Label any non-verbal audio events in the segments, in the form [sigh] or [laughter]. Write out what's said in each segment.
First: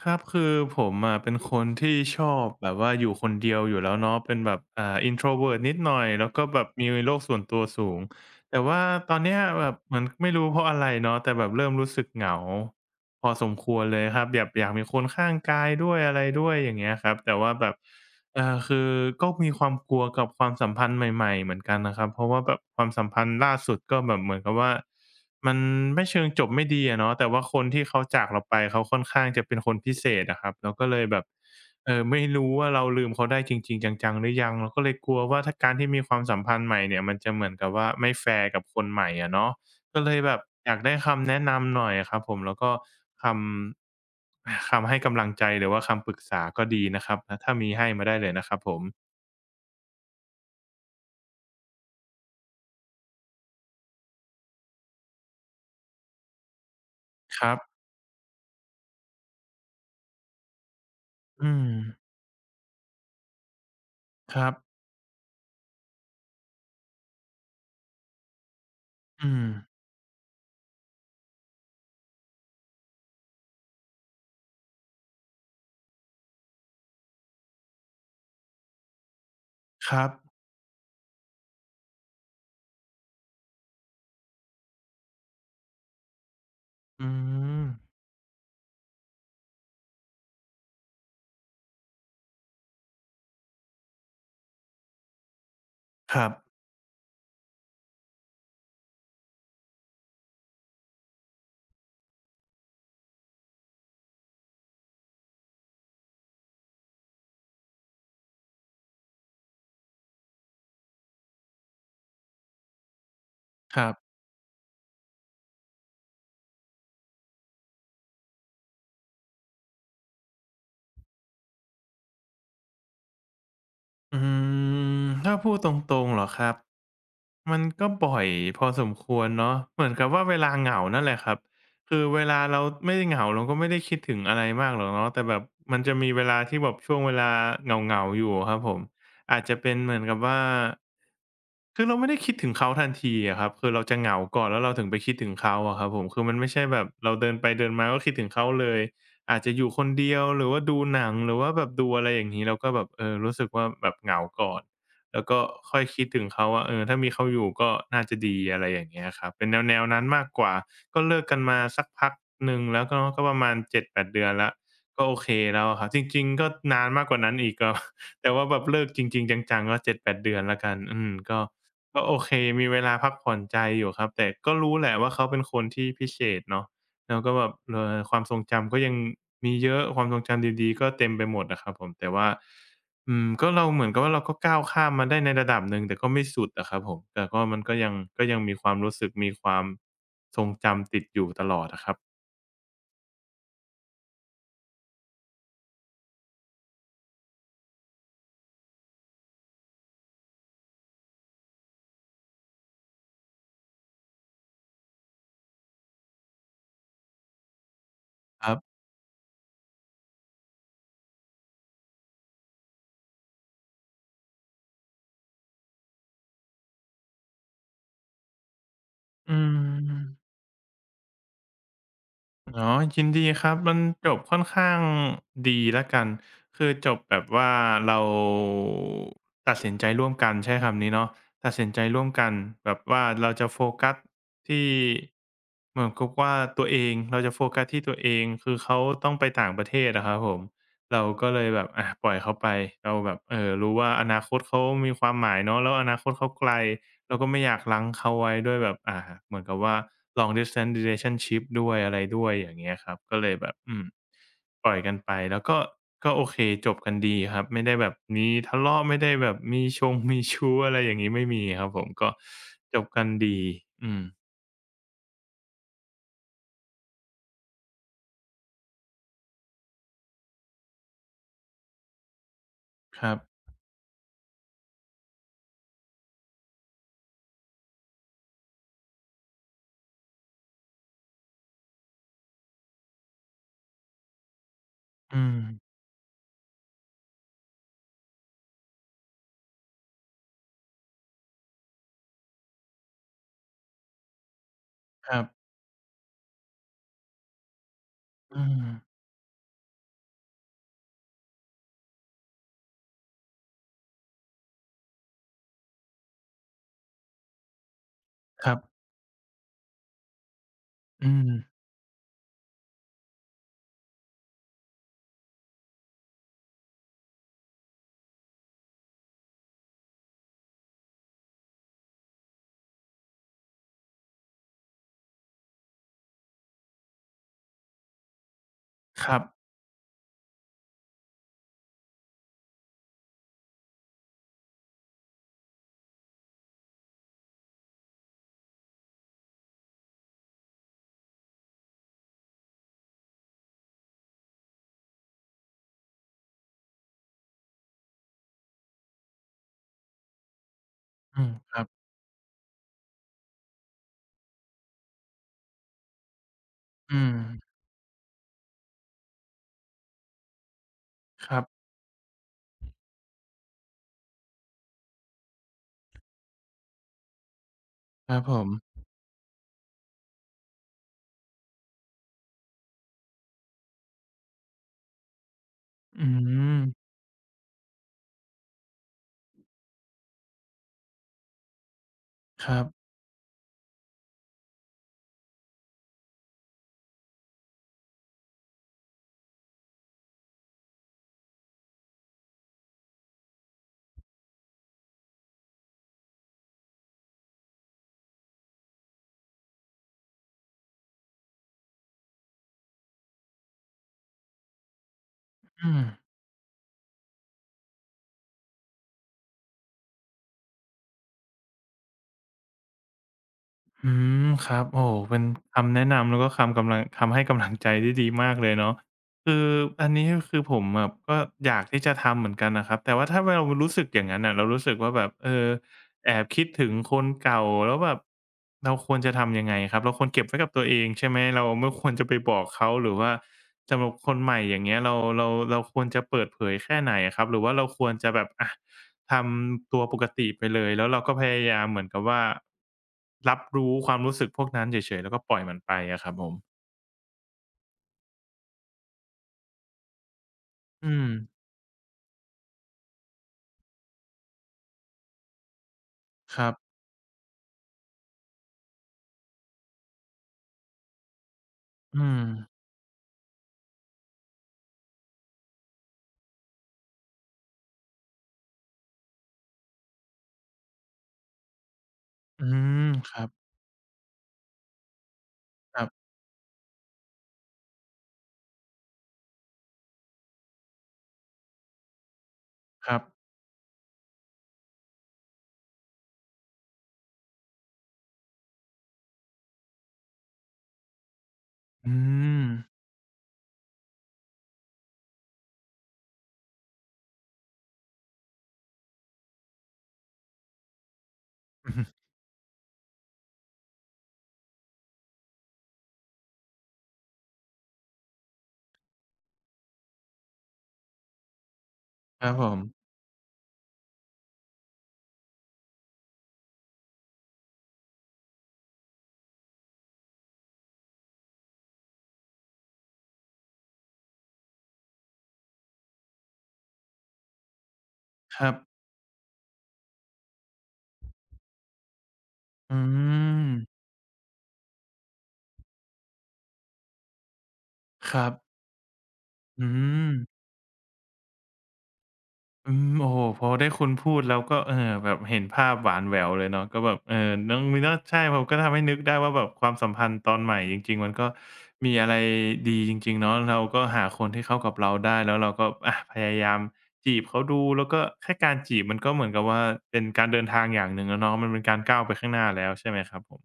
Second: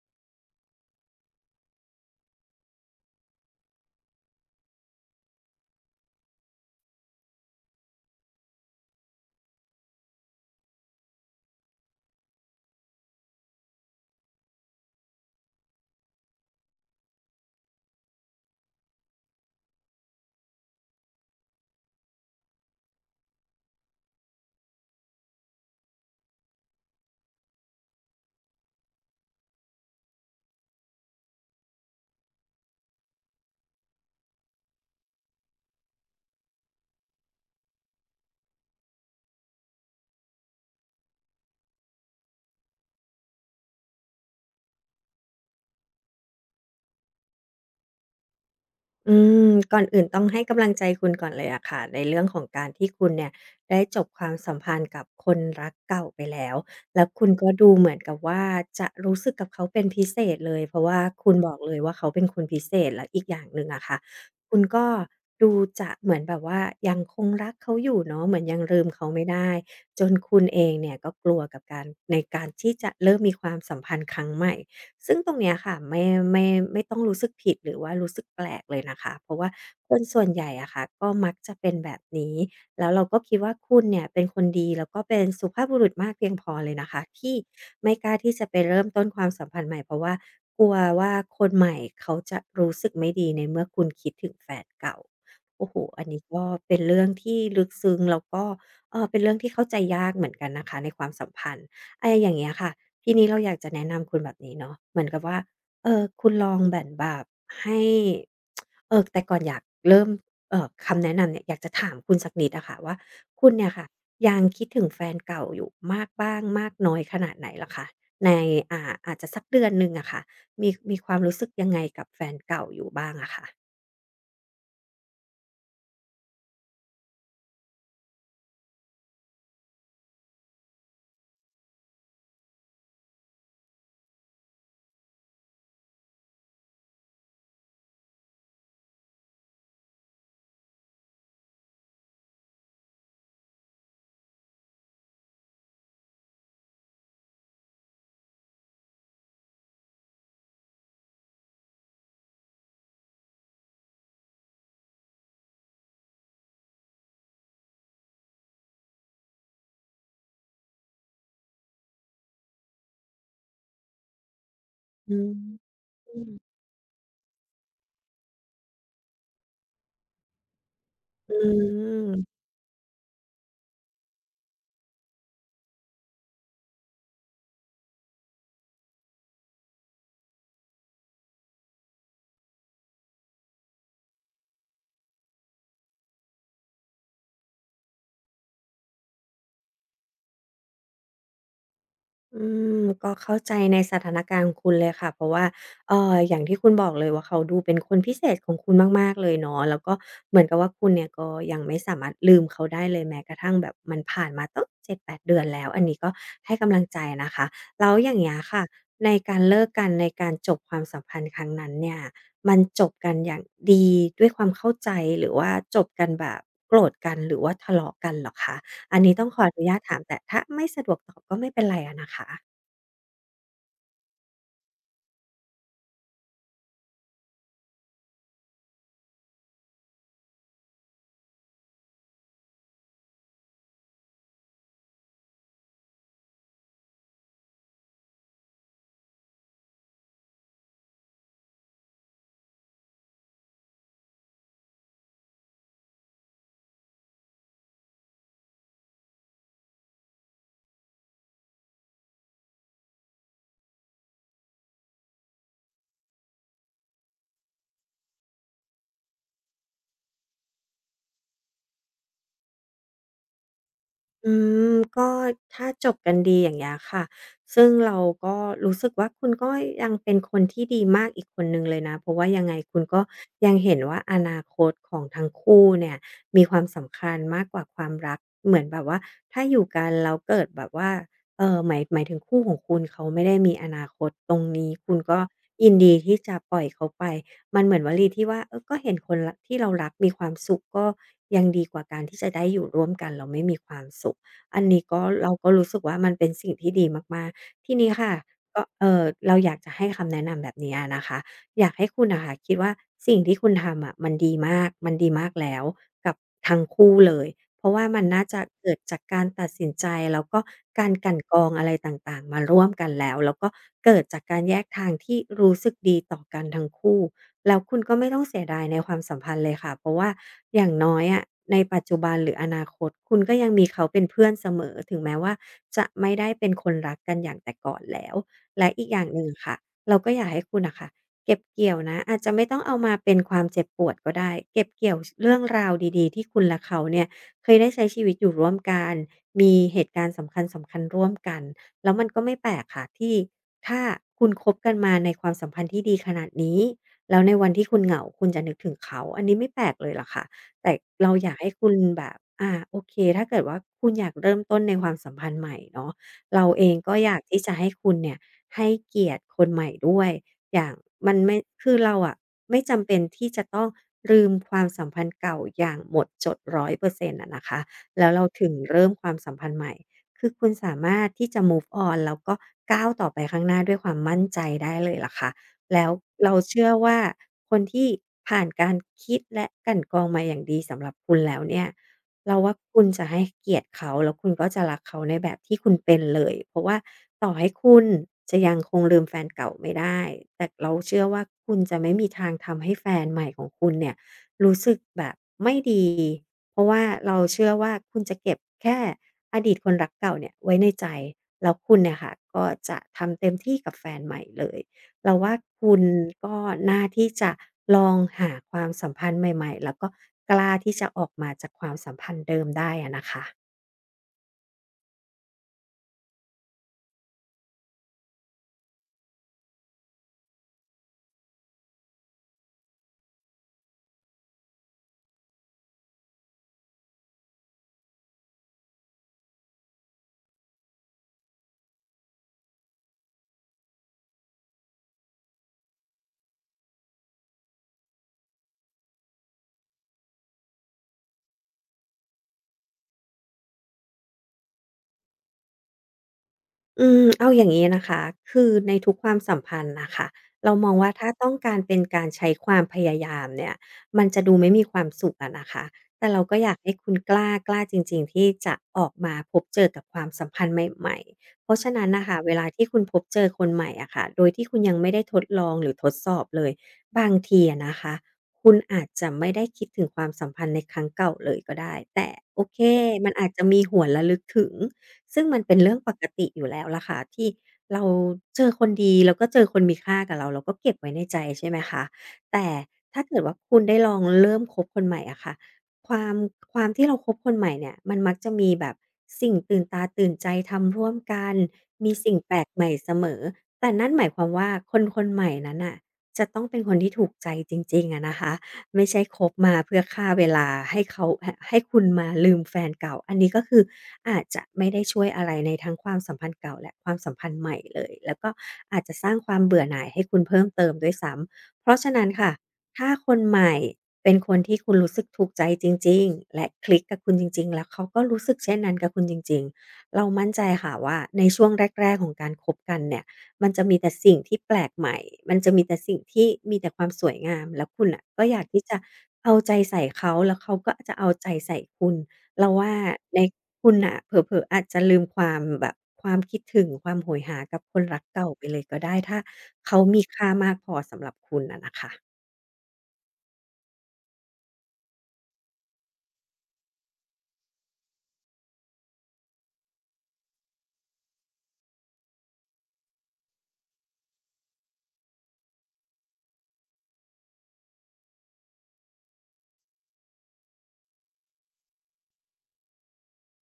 ครับคือผมอะเป็นคนที่ชอบแบบว่าอยู่คนเดียวอยู่แล้วเนาะเป็นแบบintrovert นิดหน่อยแล้วก็แบบมีโลกส่วนตัวสูงแต่ว่าตอนเนี้ยแบบเหมือนไม่รู้เพราะอะไรเนาะแต่แบบเริ่มรู้สึกเหงาพอสมควรเลยครับแบบอยากมีคนข้างกายด้วยอะไรด้วยอย่างเงี้ยครับแต่ว่าแบบ คือก็มีความกลัวกับความสัมพันธ์ใหม่ๆเหมือนกันนะครับเพราะว่าแบบความสัมพันธ์ล่าสุดก็แบบเหมือนกับว่ามันไม่เชิงจบไม่ดีอะเนาะแต่ว่าคนที่เขาจากเราไปเขาค่อนข้างจะเป็นคนพิเศษอะครับเราก็เลยแบบไม่รู้ว่าเราลืมเขาได้จริงๆจังๆหรือยังเราก็เลยกลัวว่าถ้าการที่มีความสัมพันธ์ใหม่เนี่ยมันจะเหมือนกับว่าไม่แฟร์กับคนใหม่อะเนาะ ก็เลยแบบอยากได้คำแนะนำหน่อยครับผมแล้วก็คำ [sighs] คำให้กำลังใจหรือว่าคำปรึกษาก็ดีนะครับถ้ามีให้มาได้เลยนะครับผมอืก่อนอื่นต้องให้กำลังใจคุณก่อนเลยอะค่ะในเรื่องของการที่คุณเนี่ยได้จบความสัมพันธ์กับคนรักเก่าไปแล้วแล้วคุณคก็รัดูบเหมือนกับว่าจะรู้สึกกับเขาเป็นพิเศษเลยเพราะว่าคุณบอือกมเลยว่าเขาเป็นคนพิเศษแล้วอีกอย่างหนึ่งอะค่ะครับคุณก็ดูจะเหมือนแบบว่ายังคงรักเขาอยู่เนาะเหมือนยังลืมเขาไม่อืมได้จนคุณเองเนี่ยก็กลัวกับการในการที่จะเริ่มมีความสัมพันธ์ครั้งใหม่ ซึ่งตรงเนี้ยค่ะไม่ไม่ต้องรู้สึกผิดหรือว่ารู้สึกแปลกเลยนะคะเพราะว่าคคนรับส่วนใหญ่อะค่ะก็มักจะเป็นแบบนี้แล้วเราก็คิดว่าคุณเนี่ยเป็นคนดีแล้วก็เป็นสุภาพบุรุษมากเพียงพอเลยนะคะอืที่มไม่กล้าที่จะไปเริ่มต้นความสัมพันธ์ใหม่เพราะว่ากลัวว่าคนใหม่เขาจะรู้สึกไม่ดีในเมื่อคุณคิดถึงแฟนเก่าโอ้โหอันคนี้รัก็บเป็นเรื่องที่ลึกซึ้งแล้วก็เออเป็นเรื่องที่เข้าใจยากเหมือนกันนะคะในความสัมพันธ์ อะไรอย่างเงี้ยค่ะทีนี้เราอยากจะแนะนำคุณแบบนี้เนาะเหมือนกับว่าเออคุณลองแบบให้เออแต่ก่อนอยากเริ่มคำแนะนำเนี่ยอยากจะถามคุณสักนิดอะค่ะว่าคุณเนี่ยคค่ะรับยังคิดถึงแฟนเก่าอยู่มากบ้างมากน้อยขนาดไหนเหรอคะในอ่าอาจจะสักเดือนหนึ่งอะค่ะมีความรู้สึกยังไงกับแฟนเก่าอยู่บ้างอะคะอืมถ้าพูดตรงๆเหรอครับ มันก็บ่อยพอสมควรเนาะเหมือนกับว่าเวลาเหงานั่นแหละครับคือเวลาเราไม่ได้เหงาเราก็ไม่ได้คิดถึงอะไรมากหรอกเนาะแต่แบบมันจะมีเวลาที่แบบช่วงเวลาเหงาๆอยู่อะครับผมอาจจะเป็นเหมือนกับว่าคือเราไม่ได้คิดถึงเขาทันทีอะครับคือเราจะเหงาก่อนแล้วเราถึงไปคิดถึงเขาอะครับผมคือมันไม่ใช่แบบเราเดินไปเดินมาก็คิดถึงเขาเลยอาจจะอยู่คนเดียวหรือว่าดูหนังหรือว่าแบบดูอะไรอย่างงี้เราก็แบบเออรู้สึกว่าแบบเหงาก่อน แล้วก็ค่อยคิดถึงเขาว่าเออถ้ามีเขาอยู่ก็น่าจะดีอะไรอย่างเงี้ยครับเป็นแนวๆนั้นมากกว่าก็เลิกกันมาสักพักหนึ่งแล้วก็ประมาณเจ็ดแปดเดือนแล้วก็อืโอมเคแล้วอะครับจอืริงมๆก็นานมากกว่านั้นอีกก็ [laughs] แต่ว่าแบบเลิกจริงๆจังๆก็เจ็ดแปดเดือนแล้วกันอืมก็อืก็โอเคม มีเวลาพักผ่อนใจอยู่ครับแต่ก็รู้แหละว่าเขาเป็นคนที่พิเศษเนาะแล้วก็แบบความทรงจำก็ยังมีเยอะความทรงจำดีๆก็เต็มไปหมดอะครับผมแต่ว่า อืมก็เราเหมือนกับว่าเราก็ก้าวข้ามมาได้ในระดับหนึ่งแต่ก็ไม่สุดอะครับผมแต่ก็มันก็ยังก็ยังมีความรู้สึกมีความทรงจำติดอยู่ตลอดอะครับอืมก็เข้าใจในสถานการณ์ของคุณเลยค่ะเพราะว่าอย่างที่คุณบอกเลยว่าเขาดูเป็นคนพิเศษของคุณมากๆเลยเนาะแล้วก็เหมือนกับว่าคุณเนี่ยก็ยังไม่สามารถลืมเขาได้เลยแม้กระทั่งแบบมันผ่านมาตั้ง7-8เดือนแล้วอันนี้ก็ให้กำลังใจนะคะแล้วอย่างเงี้ยครับค่ะในการเลิกกันในการจบความสัมพันธ์ครั้งนั้นเนี่ยมันจบกันอย่างดีด้วยความเข้าใจหรือว่าจบกันแบบโกรธกันหรือว่าทะเลาะกันเหรอคะ อันนี้ต้องอืขออนุญาตถามม แต่ถ้าไม่สะดวกตอบก็ไม่เป็นไรอะนะคะอ๋อยินดีครับ มันจบค่อนข้างดีแล้วกัน คือจบแบบว่าเราตัดสินใจร่วมกันใช้คำนี้เนาะตัดสินใจร่วมกันแบบว่าเราจะโฟกัสที่เหมือนกับว่าตัวเองเราจะโฟกัสที่ตัวเองคือเขาต้องไปต่างประเทศอะครับผมเราก็เลยแบบอะปล่อยเขาไปเราแบบรู้ว่าอนาคตเขามีความหมายเนาะแล้วอนาคตเขาไกล เราก็ไม่อยากรั้งเขาไว้ด้วยแบบเหมือนกับว่า long distance relationship ด้วยอะไรด้วยอย่างเงี้ยครับก็เลยแบบอืมปล่อยกันไปแล้วก็ก็โอเคจบกันดีครับไม่ได้แบบมีทะเลาะไม่ได้แบบมีชงมีชู้อะไรอย่างงี้ไม่มีครับผมก็จบกันดีอืมอืมก็ถ้าจบกันดีอย่างเงี้ยค่ะซึ่งเราก็รู้สึกว่าคุณก็ยังเป็นคนที่ดีมากอีกคนหนึ่งเลยนะเพราะว่ายังไงคุณก็ครับยังเห็นว่าอนาคตของทั้งคู่เนี่ยมีความสำคัญมากกว่าความรักเหมือนแบบว่าถ้าอยู่กันแล้วเกิดแบบว่าหมายถึงคู่ของคุณเขาไม่ได้มีอนาคตตรงนี้คุณก็อืมยินดีที่จะปล่อยเขาไป มันเหมือนวลีที่ว่าเออก็เห็นคนรักที่เรารักมีความสุขก็ยังดีกว่าการที่จะได้อยู่ร่วมกันแล้วไม่มีความสุขอันนี้ก็ครับเราก็รู้สึกว่ามันเป็นสิ่งที่ดีมากๆทีนี้ค่ะอืก็มเราอยากจะให้คำแนะนำแบบเนี้ยนะคะอยากให้คุณน่ะค่ะคิดว่าสิ่งที่คุณทำอะมันดีมากมันดีมากแล้วกับทั้งคู่เลยเพราะว่ามันน่าจะครับเกิดจากการตัดสินใจแล้วก็การกอืลั่นมกรองอะไรต่างๆมาร่วมกันแล้วแล้วก็เกิดจากการแยกทางที่รู้สึกดีต่อกันทั้งคู่ แล้วคุณก็ไม่ต้องเสียดายในความสัมพันธ์เลยค่ะเพราะว่าอย่างน้อยอะในปัจจุบันหรืออนาคตคุณก็ยังมีเขาเป็นเพื่อนเสมอถึงแม้ว่าจะไม่ได้เป็นคนรักกันอย่างแต่ก่อนแล้วและอีกอย่าคงรัหบนึ่งค่ะเราก็อยากให้คุณน่ะค่ะเก็บเกี่ยวนะอาจจะไม่ต้องเอามาเป็นความเจ็บปวดก็ได้เก็บเกี่ยวชเรื่องราวดีๆที่คุณและเขาเนี่ยเคยได้ใช้ชีวิตอยู่ร่วมกันมีเหตุการณ์สำคัญๆร่วมกันแล้วมันก็ไม่แปลกค่ะที่ถ้าคุณคบกันมาในความสัมพันธ์ที่ดีขนาดนี้ แล้วในวันที่คุณเหงาคุณจะนึกถึงเขาอันนี้ไม่แปลกเลยล่ะค่ะแต่เราอือมยากให้ครับคุณแบบโอเคถ้าเกิดว่าคุณอยากเริ่มต้นในความสัมพันธ์ใหม่เนาะเราเองก็อือยากที่จะมให้คุณเนี่ยให้เกียรติคนใหม่ด้วยอย่างมันคไม่รับคือเราอะไม่จำเป็นที่จะต้องลืมความสัมพันธ์เก่าอย่างหมดจด100%อยเปอร์เซ็นต์อะนะคะแล้ควรับเราผถึมงเริ่มความสัมพันธ์ใหม่คือคุณสามารถที่จะ move on แล้วก็ก้าวต่อไปข้างหน้าด้วยความมั่นใจได้เลยล่ะค่ะ แล้วอืเราเชื่อมว่าคนที่ผ่านการคิดและกลั่นกรองมาอย่างดีสำหรับคุณแล้วเนี่ยเราคว่ารับคุณจะให้เกียรติเขาแล้วคุณก็จะรักเขาในแบบที่คุณเป็นเลยเพราะว่าต่อให้คุณจะยังคงลืมแฟนเก่าไม่ได้แต่เราเชื่อว่าคุณจะไม่มีทางทำให้แฟนใหม่ของคุณเนี่ยรู้สึกแบบไม่ดีเพราะว่าเราเชื่อว่าคุณจะเก็บแค่อดีตคนรักเก่าเนี่ยไว้ในใจแล้วคุณเนี่ยค่ะก็จะทำเต็มที่กับแฟนใหม่เลย เราว่าอืคุม ณก็น่าที่จะลองหาความสัมพันธ์ใหม่ๆแล้วก็กล้าที่จะออกมาจากความสัมพันธ์เดิมได้อะนะคะ อืมครับโอ้โฮเป็นคำแนะนำแล้วก็คำกำลังคำให้กำลังใจที่ดีมากเลยเนาะคืออันนี้ก็คือผมแบบก็อยากที่จะทำเหมือนกันนะครับแต่ว่าถ้าเรารู้สึกอย่างนั้นน่ะเรารู้สึกว่าแบบเออแอบคิดถึงคนเก่าแล้วแบบเราควรจะทำยังไงครับเราควรเก็บไว้กับตัวเองใช่ไหมเราไม่ควรจะไปบอกเขาหรือว่าสำหรับคนใหม่อย่างเงี้ยเราควรจะเปิดเผยแค่ไหนอะครับหรือว่าเราควรจะแบบอะ ทำตัวปกติไปเลยแล้วเราก็พยายามเหมือนกับว่ารับรู้ความรู้สึกพวกนั้นเฉยๆแล้วก็ปล่อยมันไปอะครับผมอืมเอาอย่างนี้นะคะคือในทุกความสัมพันธ์นะคะเรามองว่าอืมถ้าต้องการเป็นการใช้ความพยายามเนี่ยมันจะดูไม่มีความสุขอะนะคะแต่เราก็คอรัยาบกให้คุณกล้าจริงๆที่จะออกมาพบเจอกับความสัมพันธ์ใหม่ๆเพราะฉะนั้นอืนะคะมเวลาที่คุณพบเจอคนใหม่อะค่ะโดยที่คุณยังไม่ได้ทดลองหรือทดสอบเลยบางทีอะนะคะคุณอาจจะไม่ได้คิดถึงความสัมพันธ์ในครั้งเก่าเลยก็ได้แต่โออืเคมมัคนรัอาบจจะมีหวนระลึกถึง ซึ่งมันเป็นเรื่อคงรับปกติอยู่แล้วล่ะค่ะที่เราเจอคนดีแล้วก็เจอคนมีค่ากับเราเราก็เก็บไว้ในใจใช่ไหมคะแต่ครัถ้าบเกิดว่าคุณได้ลองเริ่มคบคนใหม่อะค่ะความความที่เราคบคนใหม่เนี่ยมันมักจะมีแบบสิ่งตื่นตาตื่นใจทำร่วมกันมีอืสิ่งแปลม กใหม่เสมอแต่นั่นหมายความว่าคนคนใหม่นั้นน่ะจะต้องเป็นคนที่ถูกใจจริงๆอะนะคะไม่ใช่คบมาเพื่อฆ่าเวลาให้เขาหให้คุณมา [laughs] ลืมแฟนเก่าอันนี้ก็คือ อาจจะไม่ได้ช่วยอะไรในทั้งความสัมพันธ์เก่าและความสัมพันธ์ใหม่เลยแล้วก็อาจจะสร้างความเบื่อหน่ายให้คุณเพิ่มเติมด้วยซ้ำเพราะฉะนั้นคค่ะรับผมถ้าคนใหม่เป็นคนที่คุณรู้สึกถูกใจจริงๆและคลิกกับคุณจริงๆแล้วเขาก็รู้สึกเช่นนั้นกับคุณจริงๆเรามั่นใจค่ะว่าในช่วงแรกๆของการคบกันเนี่ยมันจะมีแต่สิ่งที่แปลกใหม่มันจะมีแต่สิ่งที่มีแต่ความสวยงามแล้วคุณน่ะก็อคยากรับที่จะเอาใจใส่เขาแล้วเขาก็จะเอาใจใส่คุณ เราว่าอืในมคุณน่ะเผลอๆอาจจะลืมความแบบความคิดถึงความโหยหากับคนรักครัเก่าบไปเลยก็ได้ถ้าอืเขามีม ค่ามากพอสำหรับคุณอะนะคะ อืมโอ้โฮพอได้คุณพูดแล้วก็แบบเห็นภาพหวานแหววเลยเนาะก็แบบน้องมีเนาะใช่ผมก็ทำให้นึกได้ว่าแบบความสัมพันธ์ตอนใหม่จริงๆมันก็มีอะไรดีจริงๆเนาะเราก็หาคนที่เข้ากับเราได้แล้วเราก็พยายามจีบเขาดูแล้วก็แค่การจีบมันก็เหมือนกับว่าเป็นการเดินทางอย่างหนึ่งแล้วเนาะมันเป็นการก้าวไปข้างหน้าแล้วใช่ไหมครับผม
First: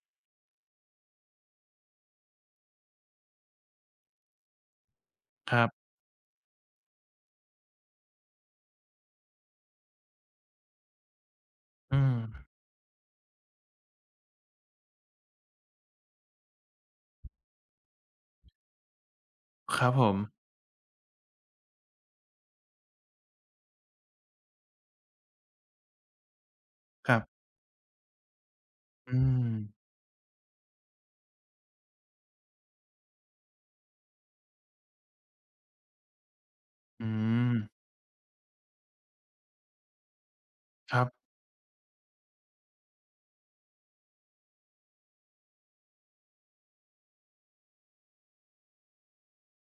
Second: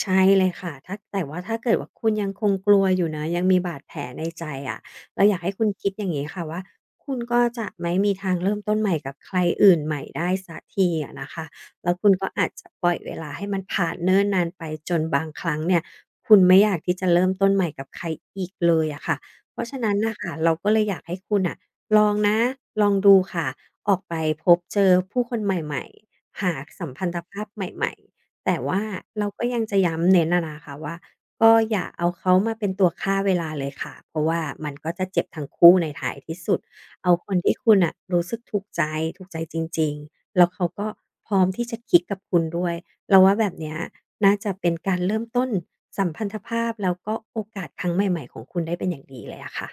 ใช่เลยค่ะถ้าแต่ว่าถ้าเกิดว่าคุณยังคงกลัวอยู่นะยังมีบาดแผลในใจอะเราอยากให้คคุรัณคิบดอย่างงี้ค่ะว่าคุณก็จะไม่มีทางเริ่มต้นใหม่กับใครอื่นใหม่ได้สักทีอะนะคะแล้วอืคุณมก็อาจจะปล่อยเวลาให้มันผ่านเนิ่นนานไปจนบางครั้งเนี่ย คุณไม่อยากที่จะเริ่มต้นใหม่กับใครอีกเลยอะค่ะ เพราะคฉะรับนั้นผน่ะมค่ะเราก็เลยอยากให้คุณน่ะลองนะลองดูค่ะออกไปพบเจอผู้คนใหม่ๆหาสัมพันคธรัภาบพใหม่ๆ แต่ว่าอืเราก็มยังจะย้ำเน้นอะนะคะว่าก็อย่าเอาเขามาเป็นตัวฆ่าเวลาเลยค่ะเพราะว่ามันก็จะเจ็บทั้งคู่ในท้ายที่สุดอืเอาคนที่มคุณน่ะรู้สึกถูกใจจริงๆแล้วเขาก็ครับ พร้อมที่จะคลิกกับคุณด้วยเราว่าแบบเนี้ยน่าจะเป็นการเริ่มต้นสัมพันธภาพแล้วก็โอกาสครั้งใหม่ๆของคุณได้เป็นอย่างดีเลยอะค่ะ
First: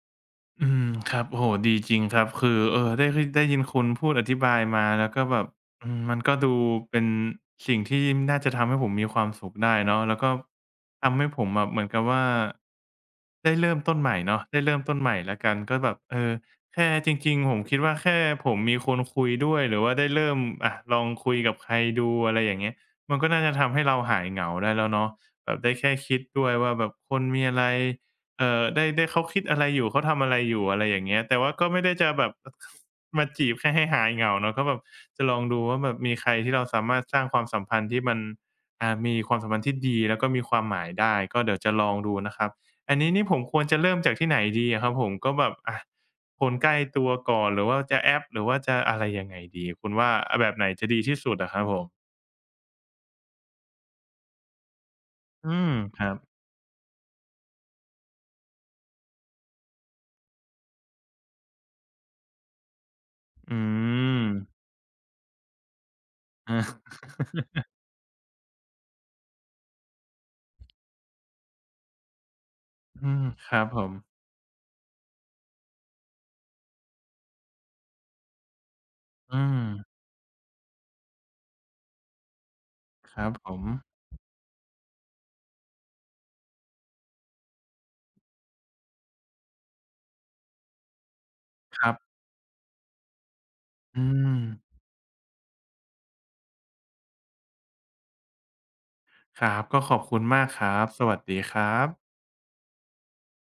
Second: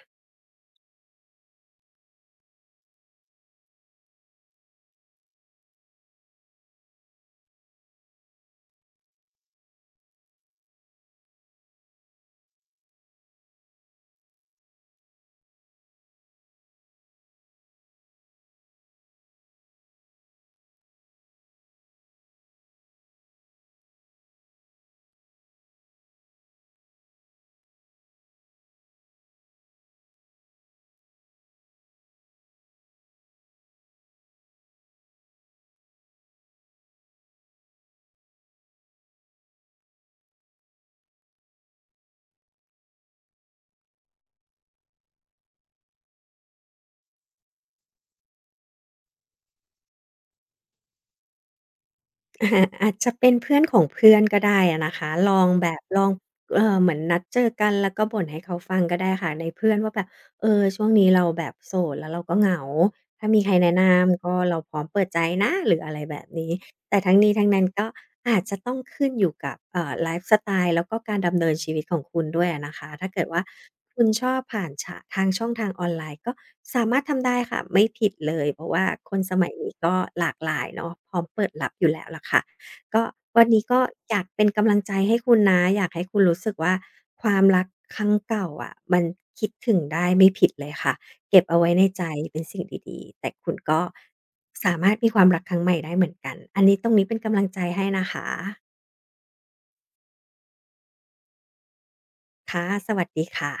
อืมครับโอ้โฮดีจริงครับคือได้ได้ยินคุณพูดอธิบายมาแล้วก็แบบอืมมันก็ดูเป็นสิ่งที่น่าจะทำให้ผมมีความสุขได้เนาะแล้วก็ทำให้ผมแบบเหมือนกับว่าได้เริ่มต้นใหม่เนาะได้เริ่มต้นใหม่แล้วกันก็แบบแค่จริงๆผมคิดว่าแค่ผมมีคนคุยด้วยหรือว่าได้เริ่มอะลองคุยกับใครดูอะไรอย่างเงี้ยมันก็น่าจะทำให้เราหายเหงาได้แล้วเนาะแบบได้แค่คิดด้วยว่าแบบคนมีอะไร ได้เขาคิดอะไรอยู่เขาทำอะไรอยู่อะไรอย่างเงี้ยแต่ว่าก็ไม่ได้จะแบบ [laughs] มาจีบแค่ให้หายเหงาเนาะก็แบบจะลองดูว่าแบบมีใครที่เราสามารถสร้างความสัมพันธ์ที่มันมีความสัมพันธ์ที่ดีแล้วก็มีความหมายได้ก็เดี๋ยวจะลองดูนะครับอันนี้นี่ผมควรจะเริ่มจากที่ไหนดีอะครับผมก็แบบอะคนใกล้ตัวก่อนหรือว่าจะแอปหรือว่าจะอะไรยังไงดีคุณว่าอะแบบไหนจะดีที่สุดอะครับผม [laughs] อาจจะเป็นเพื่อนของเพื่อนก็ได้อะนะคะลองอืแบมบลคอรังบเหมือนนัดเจอกันแล้วก็บ่นให้เขาฟังก็ได้ค่ะในเพื่อนว่าแบบเออช่วงนี้เราแบบโสดแล้วเราก็เหงาถ้ามีใครอืแนะนม ำก็เราพร้อมเปิดใจนะหรืออะไรแบบนี้ แต่ทั้ง [laughs] อานี้ทั้งนั้นก็อาจจะต้องขึ้นอยู่กับไลฟ์สไตล์แล้วก็การดำเนินชีวิตของคุณด้วยอะนะคะถ้าอืเกิมดว่าครับผมคุณชอบผ่านชะทางช่องทางออนไลน์ก็สามารถทำได้ค่ะไม่ผิดเลยเพราะว่าคนสอืมัยม นี้ก็หลากหลายเนาะพร้อมเปิดรับอยู่แล้วล่ะค่ะก็ครับวันผนี้มก็อยากเป็นกำลังใจให้คุณนะอยากให้คุณรู้สึกว่าความรักครั้งเก่าอะมันคิดถึงได้ไม่ผิดเลยค่ะ เก็บเอาไว้คในรับใจเป็นสิ่งดีๆ แต่คุณก็อืมสามารถมีความรักครั้งใหม่ได้เหมือนกัน อันนี้ตรงนี้เป็นกำลังใจให้นะคะครับก็ขอบคุณมากครับสวัสดีครับค่ะสวัสดีค่ะ